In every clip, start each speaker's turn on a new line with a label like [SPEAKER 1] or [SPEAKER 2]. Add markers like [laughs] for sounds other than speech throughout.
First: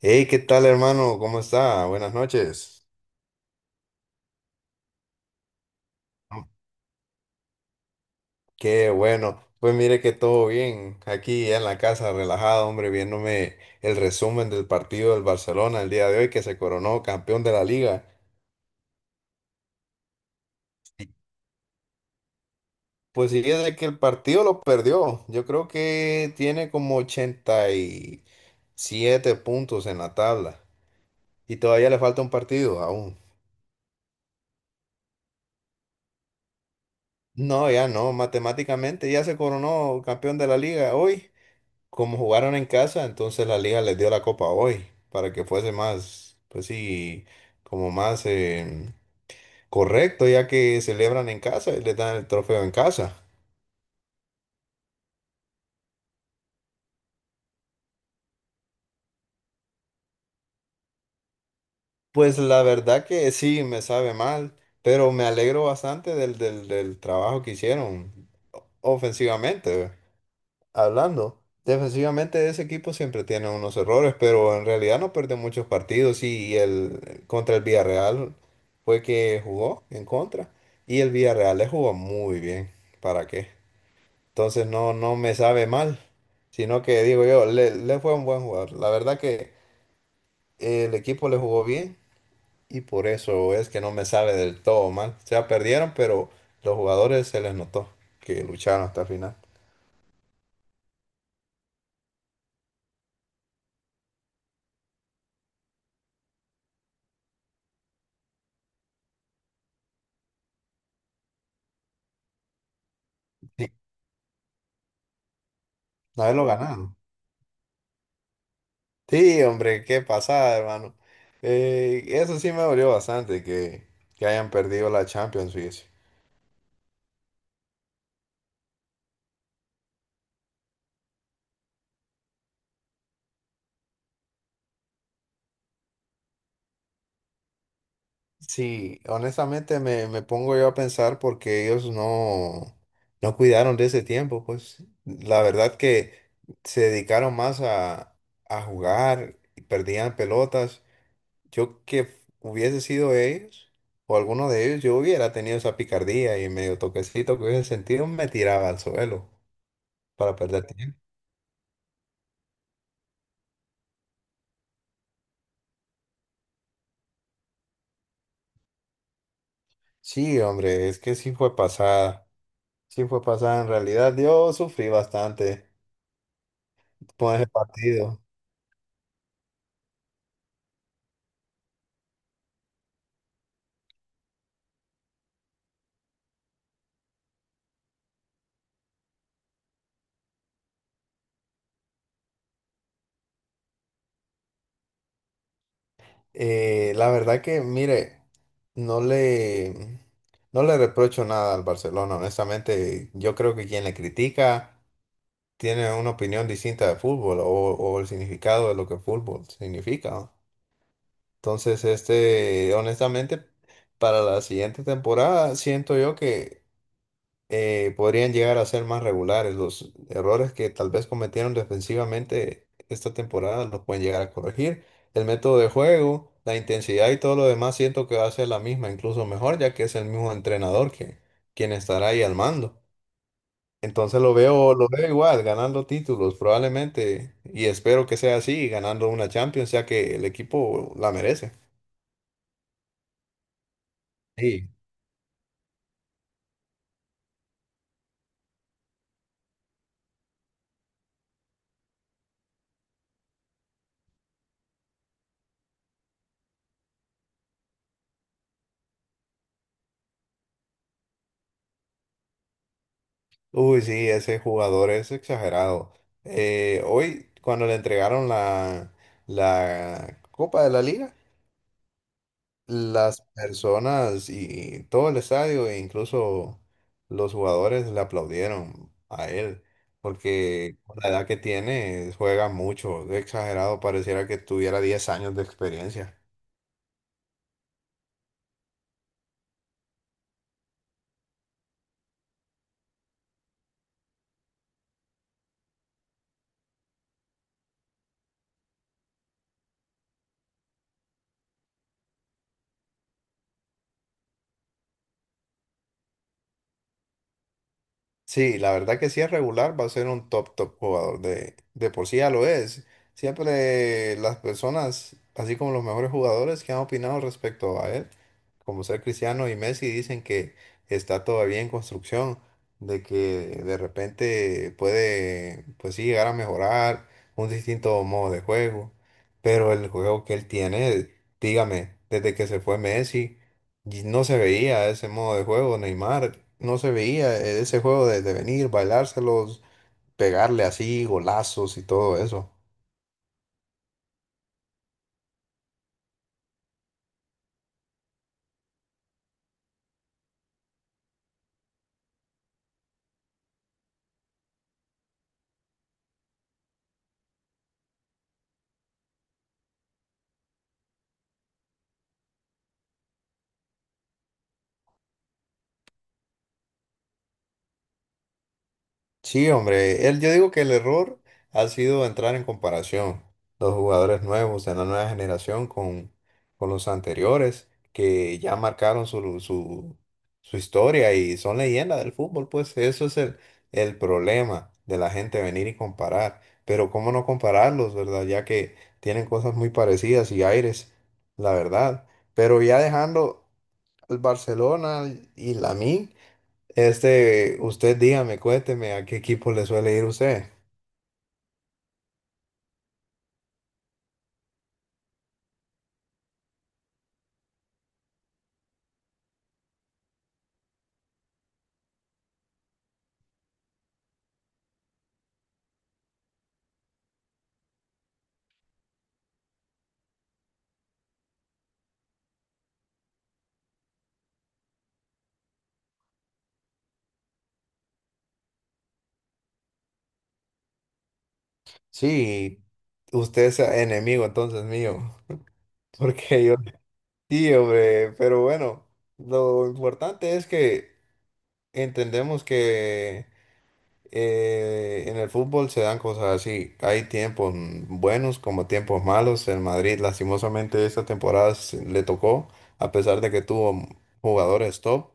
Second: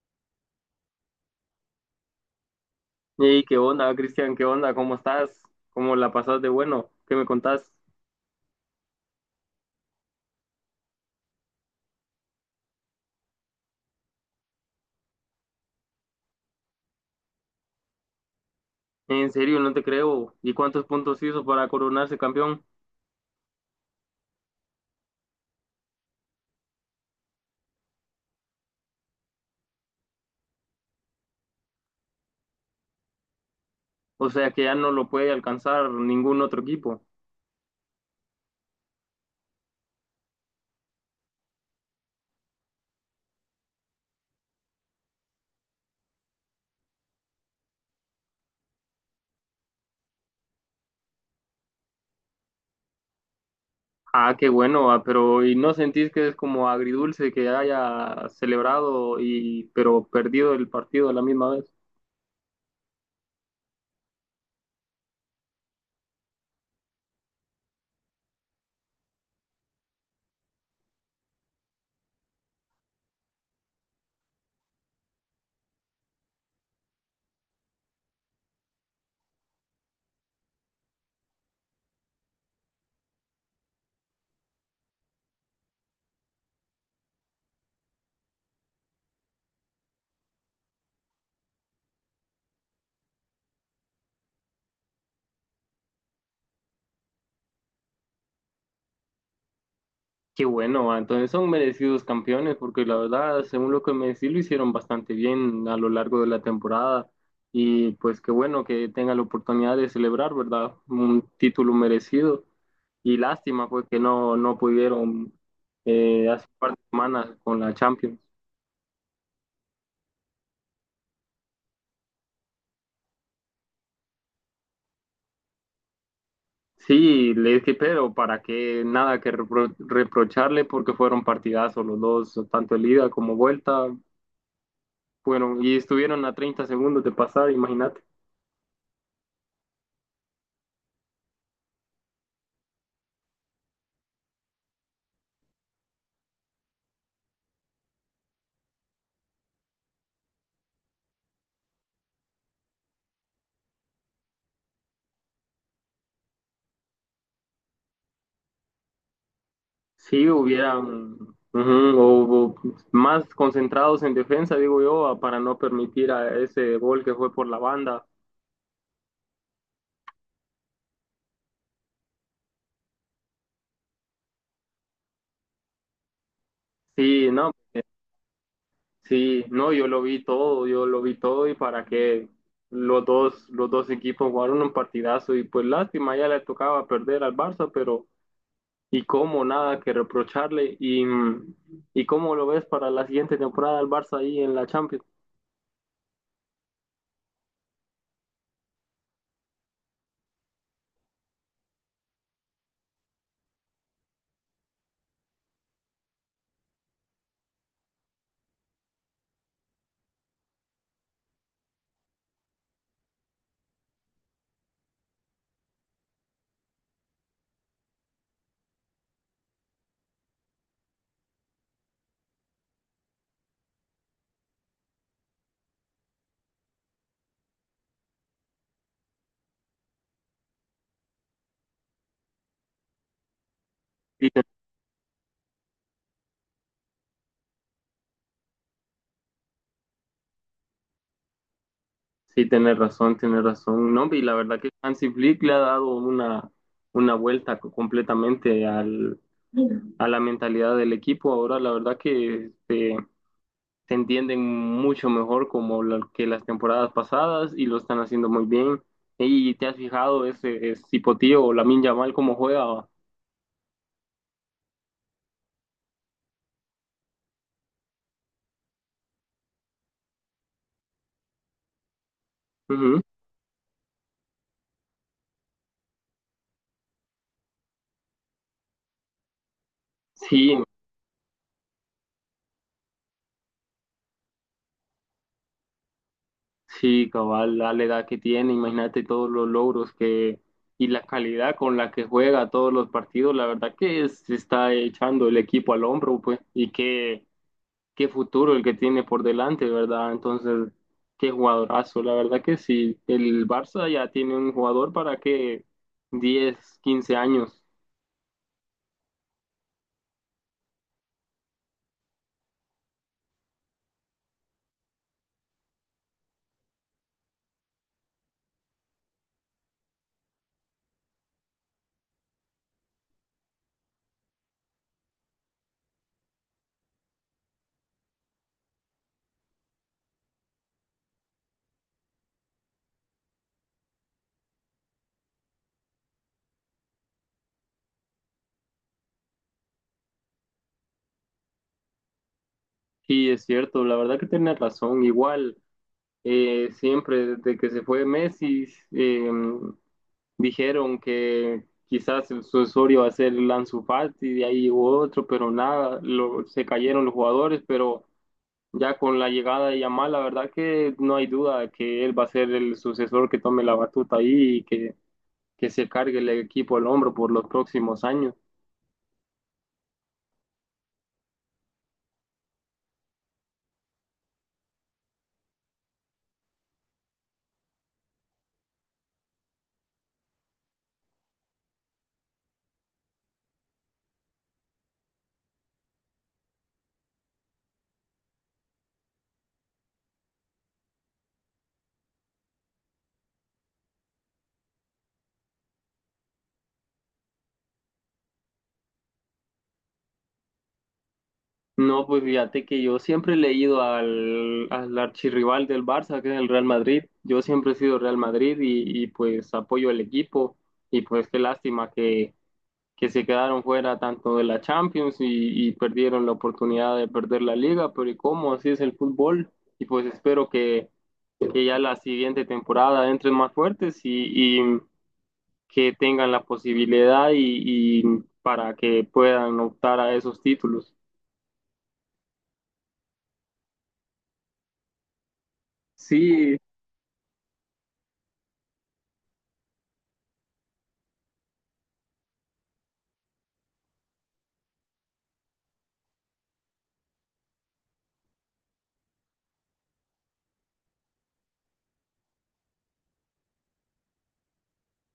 [SPEAKER 1] Hey, ¿qué tal, hermano? ¿Cómo está? Buenas noches.
[SPEAKER 2] Hey, ¿qué onda, Cristian? ¿Qué onda? ¿Cómo estás? ¿Cómo la pasás de ¿qué me contás?
[SPEAKER 1] Qué bueno. Pues mire que todo bien. Aquí en la casa, relajado, hombre, viéndome el resumen del partido del Barcelona el día de hoy que se coronó campeón de la liga.
[SPEAKER 2] En serio, no te creo. ¿Y cuántos puntos hizo para coronarse campeón?
[SPEAKER 1] Pues sí, es de que el partido lo perdió. Yo creo que tiene como 87 puntos en la tabla. Y todavía le falta un partido aún.
[SPEAKER 2] O sea que ya no lo puede alcanzar ningún otro equipo.
[SPEAKER 1] No, ya no. Matemáticamente ya se coronó campeón de la liga hoy. Como jugaron en casa, entonces la liga les dio la copa hoy para que fuese más, pues sí, como más correcto, ya que celebran en casa y les dan el trofeo en casa.
[SPEAKER 2] Ah, qué bueno, ah, pero ¿y no sentís que es como agridulce que haya celebrado y pero perdido el partido a la misma vez?
[SPEAKER 1] Pues la verdad que sí, me sabe mal, pero me alegro bastante del trabajo que hicieron ofensivamente. Hablando, defensivamente ese equipo siempre tiene unos errores, pero en realidad no perdió muchos partidos y el contra el Villarreal fue que jugó en contra y el Villarreal le jugó muy bien, ¿para qué? Entonces no, no me sabe mal, sino que digo yo, le fue un buen jugador. La verdad que el equipo le jugó bien y por eso es que no me sabe del todo mal. O sea, perdieron, pero los jugadores se les notó que lucharon hasta el final.
[SPEAKER 2] Qué bueno, ah, entonces son merecidos campeones, porque la verdad, según lo que me decís, lo hicieron bastante bien a lo largo de la temporada. Y pues qué bueno que tengan la oportunidad de celebrar, ¿verdad? Un título merecido. Y
[SPEAKER 1] Sí,
[SPEAKER 2] lástima, pues, que no pudieron
[SPEAKER 1] haberlo
[SPEAKER 2] hace un par de
[SPEAKER 1] ganado.
[SPEAKER 2] semanas con la Champions.
[SPEAKER 1] Sí, hombre, qué pasada, hermano. Eso sí me dolió bastante que hayan perdido la Champions, fíjese.
[SPEAKER 2] Sí, le dije, pero para qué nada que reprocharle, porque fueron partidazos los dos, tanto el ida como vuelta. Fueron, y estuvieron a 30 segundos de pasar, imagínate.
[SPEAKER 1] Sí, honestamente me pongo yo a pensar porque ellos no cuidaron de ese tiempo, pues la verdad que se dedicaron más a jugar, y perdían pelotas. Yo que hubiese sido ellos o alguno de ellos, yo hubiera tenido esa picardía y medio toquecito que hubiese sentido, me tiraba al suelo
[SPEAKER 2] Sí,
[SPEAKER 1] para perder.
[SPEAKER 2] hubieran ujú, o más concentrados en defensa, digo yo, para no permitir a ese gol que fue por la banda.
[SPEAKER 1] Sí, hombre, es que sí fue pasada. Sí fue pasada. En realidad, yo sufrí bastante
[SPEAKER 2] Sí,
[SPEAKER 1] con ese
[SPEAKER 2] no,
[SPEAKER 1] partido.
[SPEAKER 2] sí, no, yo lo vi todo, yo lo vi todo y para que los dos equipos jugaron un partidazo y pues lástima, ya le tocaba perder al Barça, pero y cómo nada que reprocharle y cómo lo ves para la siguiente temporada al Barça ahí en la Champions.
[SPEAKER 1] La verdad que, mire, no le, no le reprocho nada al Barcelona. Honestamente, yo creo que quien le critica tiene una opinión distinta de fútbol o el significado de lo que fútbol significa, ¿no? Entonces, este, honestamente, para la siguiente temporada, siento yo que podrían llegar a ser más regulares. Los errores que tal vez cometieron defensivamente esta temporada los pueden llegar a corregir. El método de juego, la intensidad y todo lo demás siento que va a ser la misma, incluso mejor, ya que es el mismo entrenador que quien estará ahí al mando. Entonces lo veo igual, ganando títulos probablemente, y espero que sea así, ganando una Champions, ya que el equipo la merece.
[SPEAKER 2] Sí, tienes razón, tienes razón. No, y la verdad
[SPEAKER 1] Sí.
[SPEAKER 2] que Hansi Flick le ha dado una vuelta completamente al, a la mentalidad del equipo. Ahora, la verdad que se entienden mucho mejor como que las temporadas pasadas y lo están haciendo muy bien. Y te has fijado ese, ese Cipotí o Lamine Yamal cómo juega.
[SPEAKER 1] Uy, sí, ese jugador es exagerado. Hoy, cuando le entregaron la, la Copa de la Liga,
[SPEAKER 2] Ujú.
[SPEAKER 1] las personas y todo el estadio, e incluso los jugadores, le aplaudieron a él,
[SPEAKER 2] Sí,
[SPEAKER 1] porque con la edad que tiene, juega mucho, es exagerado, pareciera que tuviera 10 años de experiencia.
[SPEAKER 2] Sí, cabal, la edad que tiene, imagínate todos los logros que y la calidad con la que juega todos los partidos, la verdad que se está echando el equipo al hombro, pues, y qué, qué futuro el que tiene por delante, ¿verdad? Entonces, qué jugadorazo, la verdad que sí, el Barça ya tiene un jugador para que 10 15 años,
[SPEAKER 1] Sí, la verdad que si es regular va a ser un top, top jugador. De por sí ya lo es. Siempre las personas, así como los mejores jugadores que han opinado respecto a él, como ser Cristiano y Messi, dicen que está todavía en construcción, de que de repente puede, pues sí, llegar a mejorar un distinto modo de juego. Pero el juego que él tiene, dígame, desde que se fue Messi. Y no se veía ese modo de juego, Neymar, no se veía ese juego de venir, bailárselos, pegarle así, golazos y todo eso.
[SPEAKER 2] sí es cierto, la verdad que tiene razón, igual, siempre desde que se fue Messi, eh, dijeron que quizás el sucesorio va a ser el Ansu Fati, de ahí hubo otro, pero nada, se cayeron los jugadores, pero ya con la llegada de Yamal, la verdad que no hay duda de que él va a ser el sucesor que tome la batuta ahí y que se cargue el equipo al hombro por los próximos años.
[SPEAKER 1] Sí, hombre, él, yo digo que el error ha sido entrar en comparación los jugadores nuevos de la nueva generación con los anteriores que ya marcaron su historia y son leyendas del fútbol, pues eso es el problema de la gente venir y comparar, pero cómo no compararlos, ¿verdad? Ya que tienen cosas muy parecidas y aires, la verdad, pero ya dejando el Barcelona y la mí. Este, usted dígame, cuénteme a qué equipo le suele ir usted.
[SPEAKER 2] No, pues fíjate que yo siempre he leído al, al archirrival del Barça, que es el Real Madrid. Yo siempre he sido Real Madrid y pues apoyo el equipo y pues qué lástima que se quedaron fuera tanto de la Champions y perdieron la oportunidad de perder la liga, pero ¿y cómo? Así es el fútbol. Y pues espero que ya la siguiente temporada entren más fuertes y que tengan la posibilidad y para que puedan optar a esos títulos.
[SPEAKER 1] Sí, usted es enemigo entonces mío, [laughs] porque yo
[SPEAKER 2] Sí,
[SPEAKER 1] sí, hombre, pero bueno, lo importante es que entendemos que en el fútbol se dan cosas así, hay tiempos buenos como tiempos malos, en Madrid lastimosamente esta temporada se- le tocó, a pesar de que tuvo jugadores top.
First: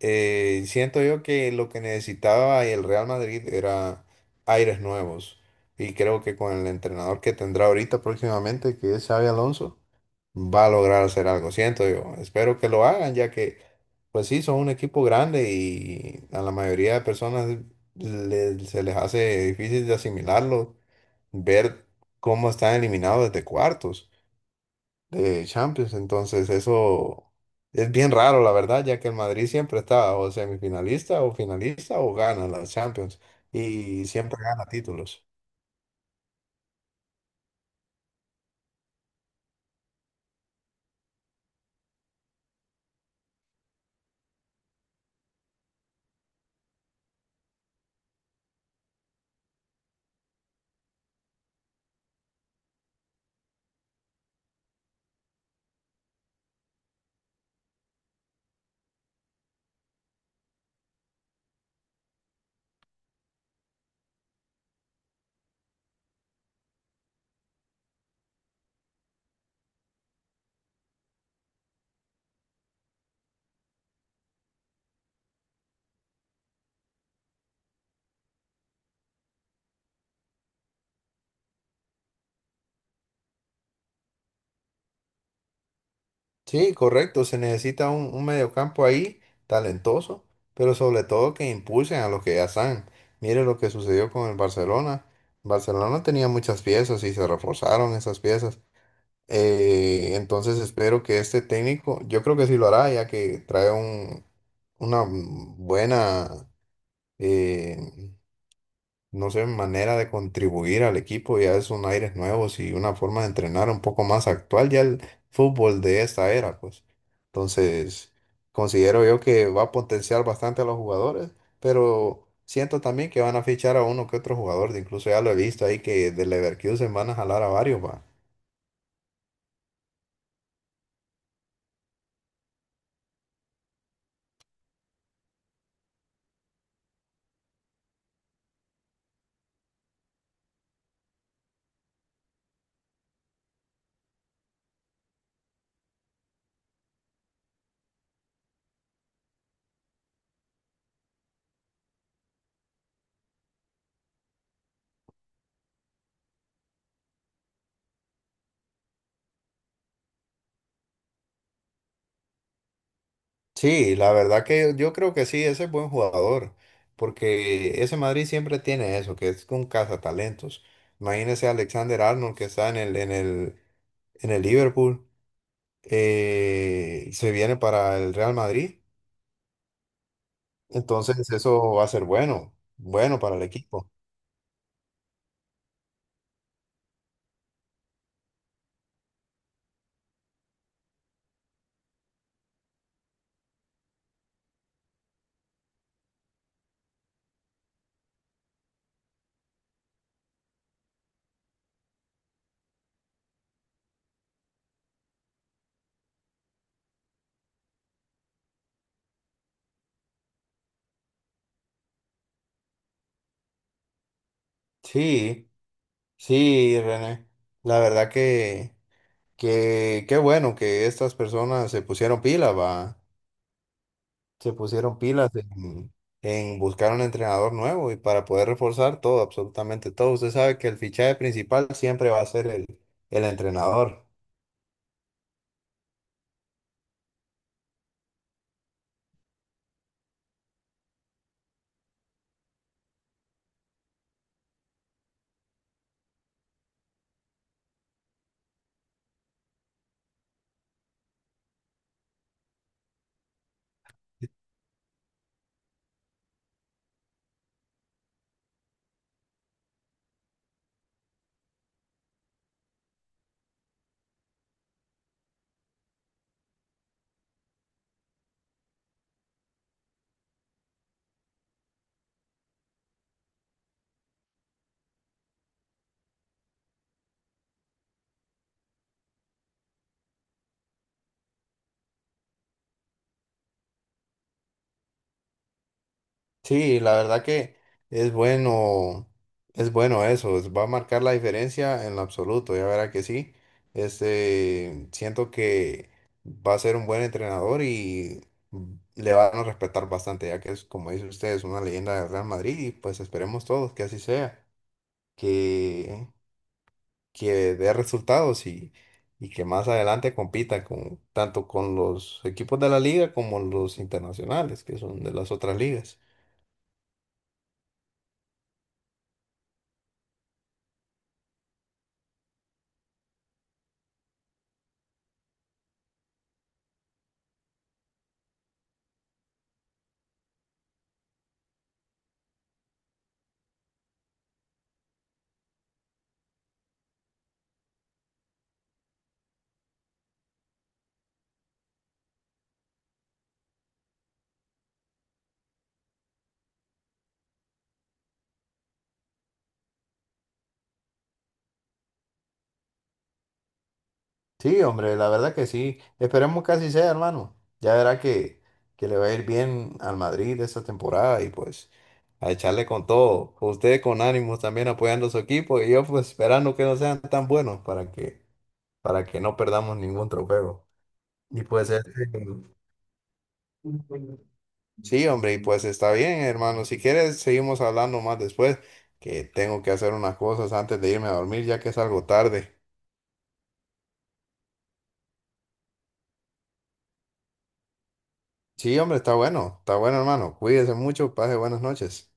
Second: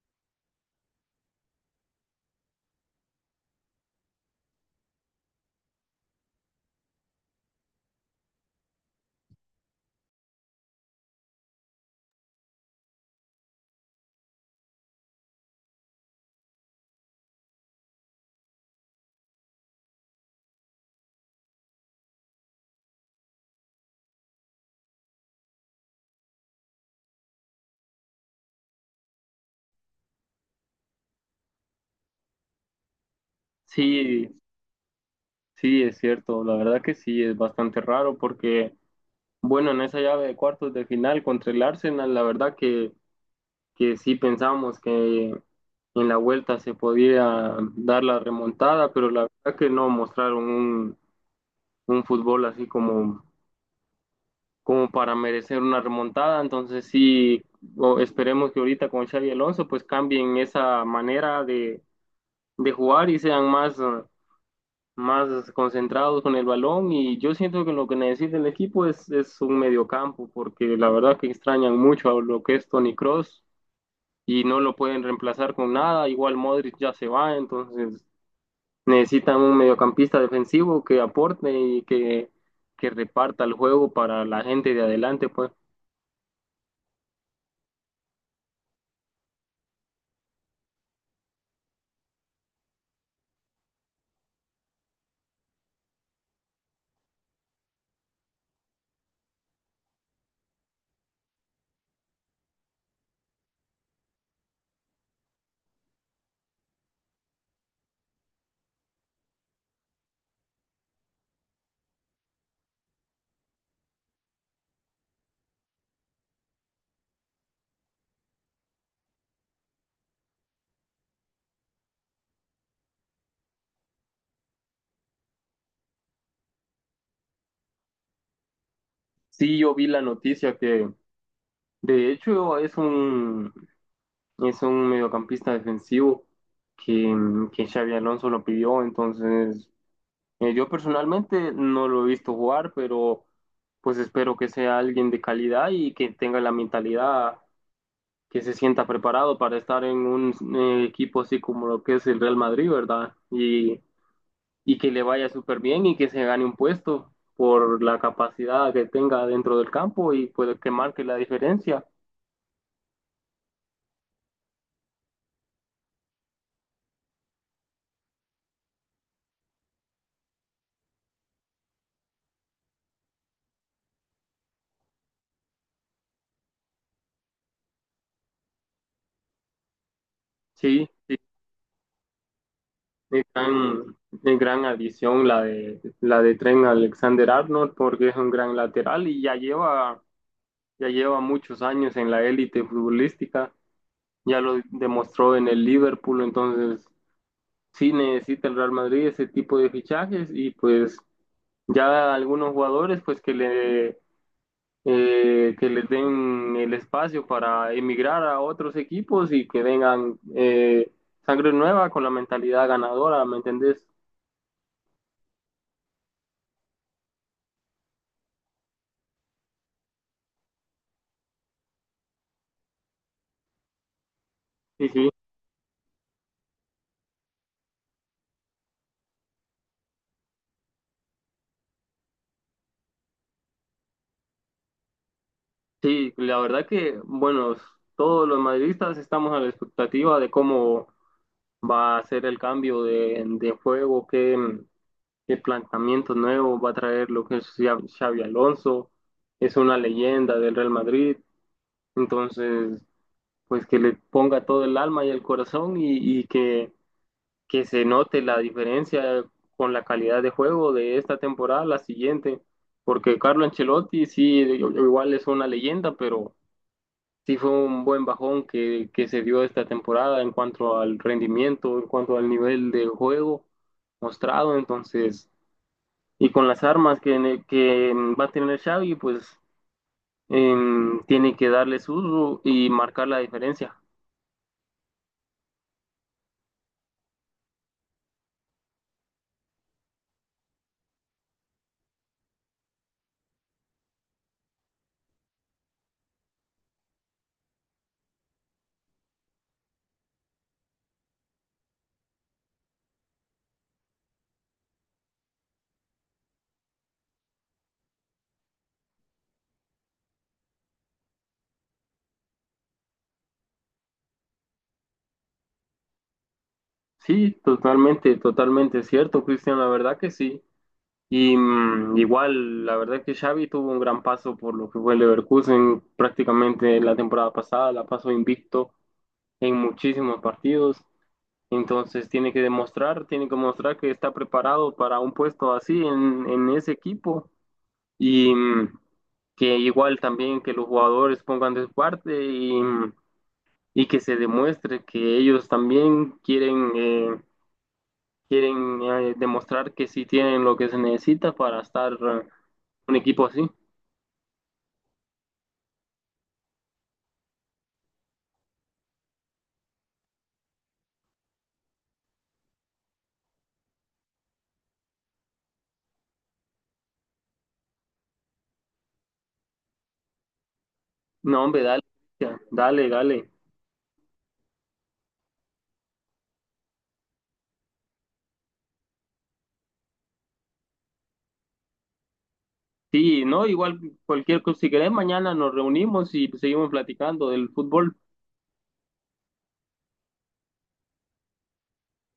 [SPEAKER 1] Siento yo que lo que necesitaba el Real Madrid era aires nuevos. Y creo que con el entrenador que tendrá ahorita próximamente, que es Xabi Alonso, va a lograr hacer algo. Siento yo. Espero que lo hagan, ya que, pues sí, son un equipo grande y a la mayoría de personas le- se les hace difícil de asimilarlo, ver cómo están eliminados desde cuartos de Champions. Entonces, eso es bien raro, la verdad, ya que el Madrid siempre está o semifinalista o finalista o gana la Champions y siempre
[SPEAKER 2] sí,
[SPEAKER 1] gana títulos.
[SPEAKER 2] sí, es cierto. La verdad que sí, es bastante raro porque, bueno, en esa llave de cuartos de final contra el Arsenal, la verdad que sí pensamos que en la vuelta se podía dar la remontada, pero la verdad que no mostraron un fútbol así como, como para merecer una remontada. Entonces sí, esperemos que ahorita con Xavi Alonso pues cambien esa manera de jugar y sean más, más concentrados con el balón. Y yo siento que lo que necesita el equipo es un mediocampo, porque la verdad que extrañan mucho a lo que es Toni Kroos. Y no lo pueden reemplazar con nada. Igual Modric ya se va, entonces necesitan un mediocampista defensivo que aporte y que reparta el juego para la gente de adelante, pues.
[SPEAKER 1] Sí, correcto, se necesita un mediocampo ahí talentoso, pero sobre todo que impulsen a los que ya están. Mire lo que sucedió con el Barcelona. Barcelona tenía muchas piezas y se reforzaron esas piezas. Entonces espero que este técnico, yo creo que sí lo hará, ya que trae un, una buena, eh, no sé, manera de contribuir al equipo, ya es un aires nuevos y una forma de entrenar un poco más actual, ya el fútbol de esta era, pues. Entonces, considero yo que va a potenciar bastante a los jugadores, pero siento también que van a fichar a uno que otro jugador, de incluso ya lo he visto ahí que de Leverkusen van a jalar a varios, va.
[SPEAKER 2] Sí, yo vi la noticia que de hecho es un mediocampista defensivo que, que Xavi Alonso lo pidió, entonces yo personalmente no lo he visto jugar, pero pues espero que sea alguien de calidad y que tenga la mentalidad que se sienta preparado para estar en un equipo así como lo que es el Real Madrid, ¿verdad? Y que le vaya súper bien y que se gane un puesto por la capacidad que tenga dentro del campo y puede que marque la diferencia.
[SPEAKER 1] Sí, la verdad que yo creo que sí, ese es buen jugador, porque ese Madrid siempre tiene eso, que es un cazatalentos. Imagínese a Alexander Arnold que está en el Liverpool, se viene para el Real Madrid,
[SPEAKER 2] Sí, sí,
[SPEAKER 1] entonces eso va a ser bueno, bueno
[SPEAKER 2] es
[SPEAKER 1] para el equipo.
[SPEAKER 2] gran, es gran adición la de Trent Alexander-Arnold porque es un gran lateral y ya lleva muchos años en la élite futbolística, ya lo demostró en el Liverpool, entonces sí necesita el Real Madrid ese tipo de fichajes y pues ya algunos jugadores pues que le que les den el espacio para emigrar a otros equipos y que vengan sangre nueva con la mentalidad ganadora, ¿me entendés?
[SPEAKER 1] Sí, sí, René, la verdad que qué bueno que estas personas se pusieron pilas, va. Se
[SPEAKER 2] Sí,
[SPEAKER 1] pusieron
[SPEAKER 2] sí.
[SPEAKER 1] pilas En buscar un entrenador nuevo y para poder reforzar todo, absolutamente todo. Usted sabe que el fichaje principal siempre va a ser el entrenador.
[SPEAKER 2] Sí, la verdad que, bueno, todos los madridistas estamos a la expectativa de cómo va a hacer el cambio de juego, qué, qué planteamientos nuevos va a traer lo que es Xavi Alonso, es una leyenda del Real Madrid, entonces pues que le ponga todo el alma y el corazón y que se note la diferencia con la calidad de juego de esta temporada a la siguiente, porque Carlo Ancelotti sí, igual es una leyenda, pero sí fue un buen bajón que se dio esta temporada en cuanto al rendimiento, en cuanto al nivel del juego mostrado, entonces, y con las armas que, que va a tener Xavi, pues tiene que darle su uso y marcar la diferencia.
[SPEAKER 1] Sí, la verdad que es bueno, es bueno eso, es- va a marcar la diferencia en lo absoluto, ya verá que sí. Este, siento que va a ser un buen entrenador y le van a respetar bastante, ya que es, como dice usted, es una leyenda del Real Madrid y pues esperemos todos que así sea que que dé resultados y que más adelante compita con, tanto con los equipos de la liga como los internacionales, que son de las otras ligas.
[SPEAKER 2] Sí, totalmente, totalmente cierto, Cristian, la verdad que sí. Y mm, igual, la verdad que Xavi tuvo un gran paso por lo que fue el Leverkusen prácticamente la temporada pasada, la pasó invicto en muchísimos partidos. Entonces tiene que demostrar, tiene que mostrar que está preparado para un puesto así en ese equipo y mm, que igual también que los jugadores pongan de su parte y, mm, y que se demuestre que ellos también quieren, quieren demostrar que sí tienen lo que se necesita para estar un equipo así.
[SPEAKER 1] Sí, hombre, la verdad que sí. Esperemos que así sea, hermano. Ya verá que le va a ir bien al Madrid esta temporada y pues a echarle con todo. Usted con ánimos también apoyando a su equipo y yo pues esperando que no sean tan buenos para que no perdamos ningún trofeo. Y
[SPEAKER 2] No, hombre,
[SPEAKER 1] pues
[SPEAKER 2] dale,
[SPEAKER 1] este,
[SPEAKER 2] ya, dale, dale.
[SPEAKER 1] sí, hombre, y pues está bien, hermano. Si quieres, seguimos hablando más después, que tengo que hacer unas cosas antes de irme a dormir, ya que es algo tarde.
[SPEAKER 2] Sí, no, igual cualquier cosa, si querés, mañana nos reunimos y seguimos platicando del fútbol.
[SPEAKER 1] Sí, hombre, está bueno, hermano. Cuídese mucho, pase buenas noches.